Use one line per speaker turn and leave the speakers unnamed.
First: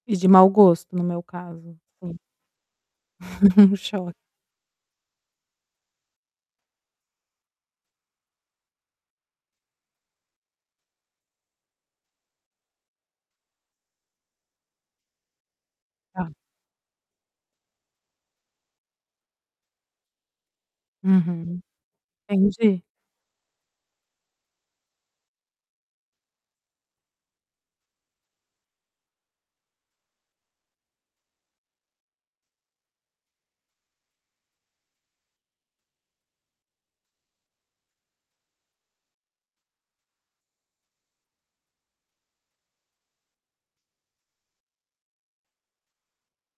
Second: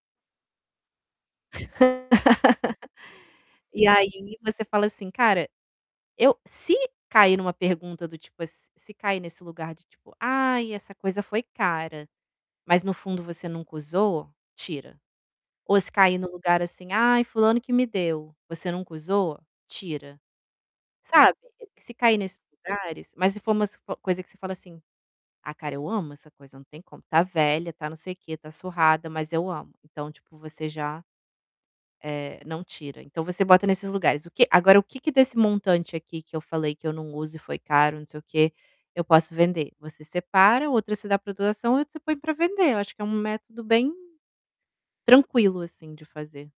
E de mau gosto no meu caso, assim. O
E
choque.
aí você fala assim: "Cara, eu se cair em uma pergunta do tipo se se cair nesse lugar de tipo, ai essa coisa foi cara.", mas no fundo você nunca usou, tira. Ou se cair no
Tá.
lugar assim: "Ai fulano que me deu.", você nunca usou, tira. Sabe?
Uhum,
Se cair nesses
entendi.
lugares, mas se for umas coisa que você fala assim, "Ah cara eu amo essa coisa, não tem como, está velha, está não sei o que, está surrada, mas eu amo". Então tipo você já, eh, não tira, então você bota nesses lugares, o que agora o que que desse montante aqui que eu falei que eu não uso e foi caro, não sei o que, eu posso vender? Você separa, outra você dá para doação, outra você põe para vender, eu acho que é um método bem, tranquilo assim de fazer.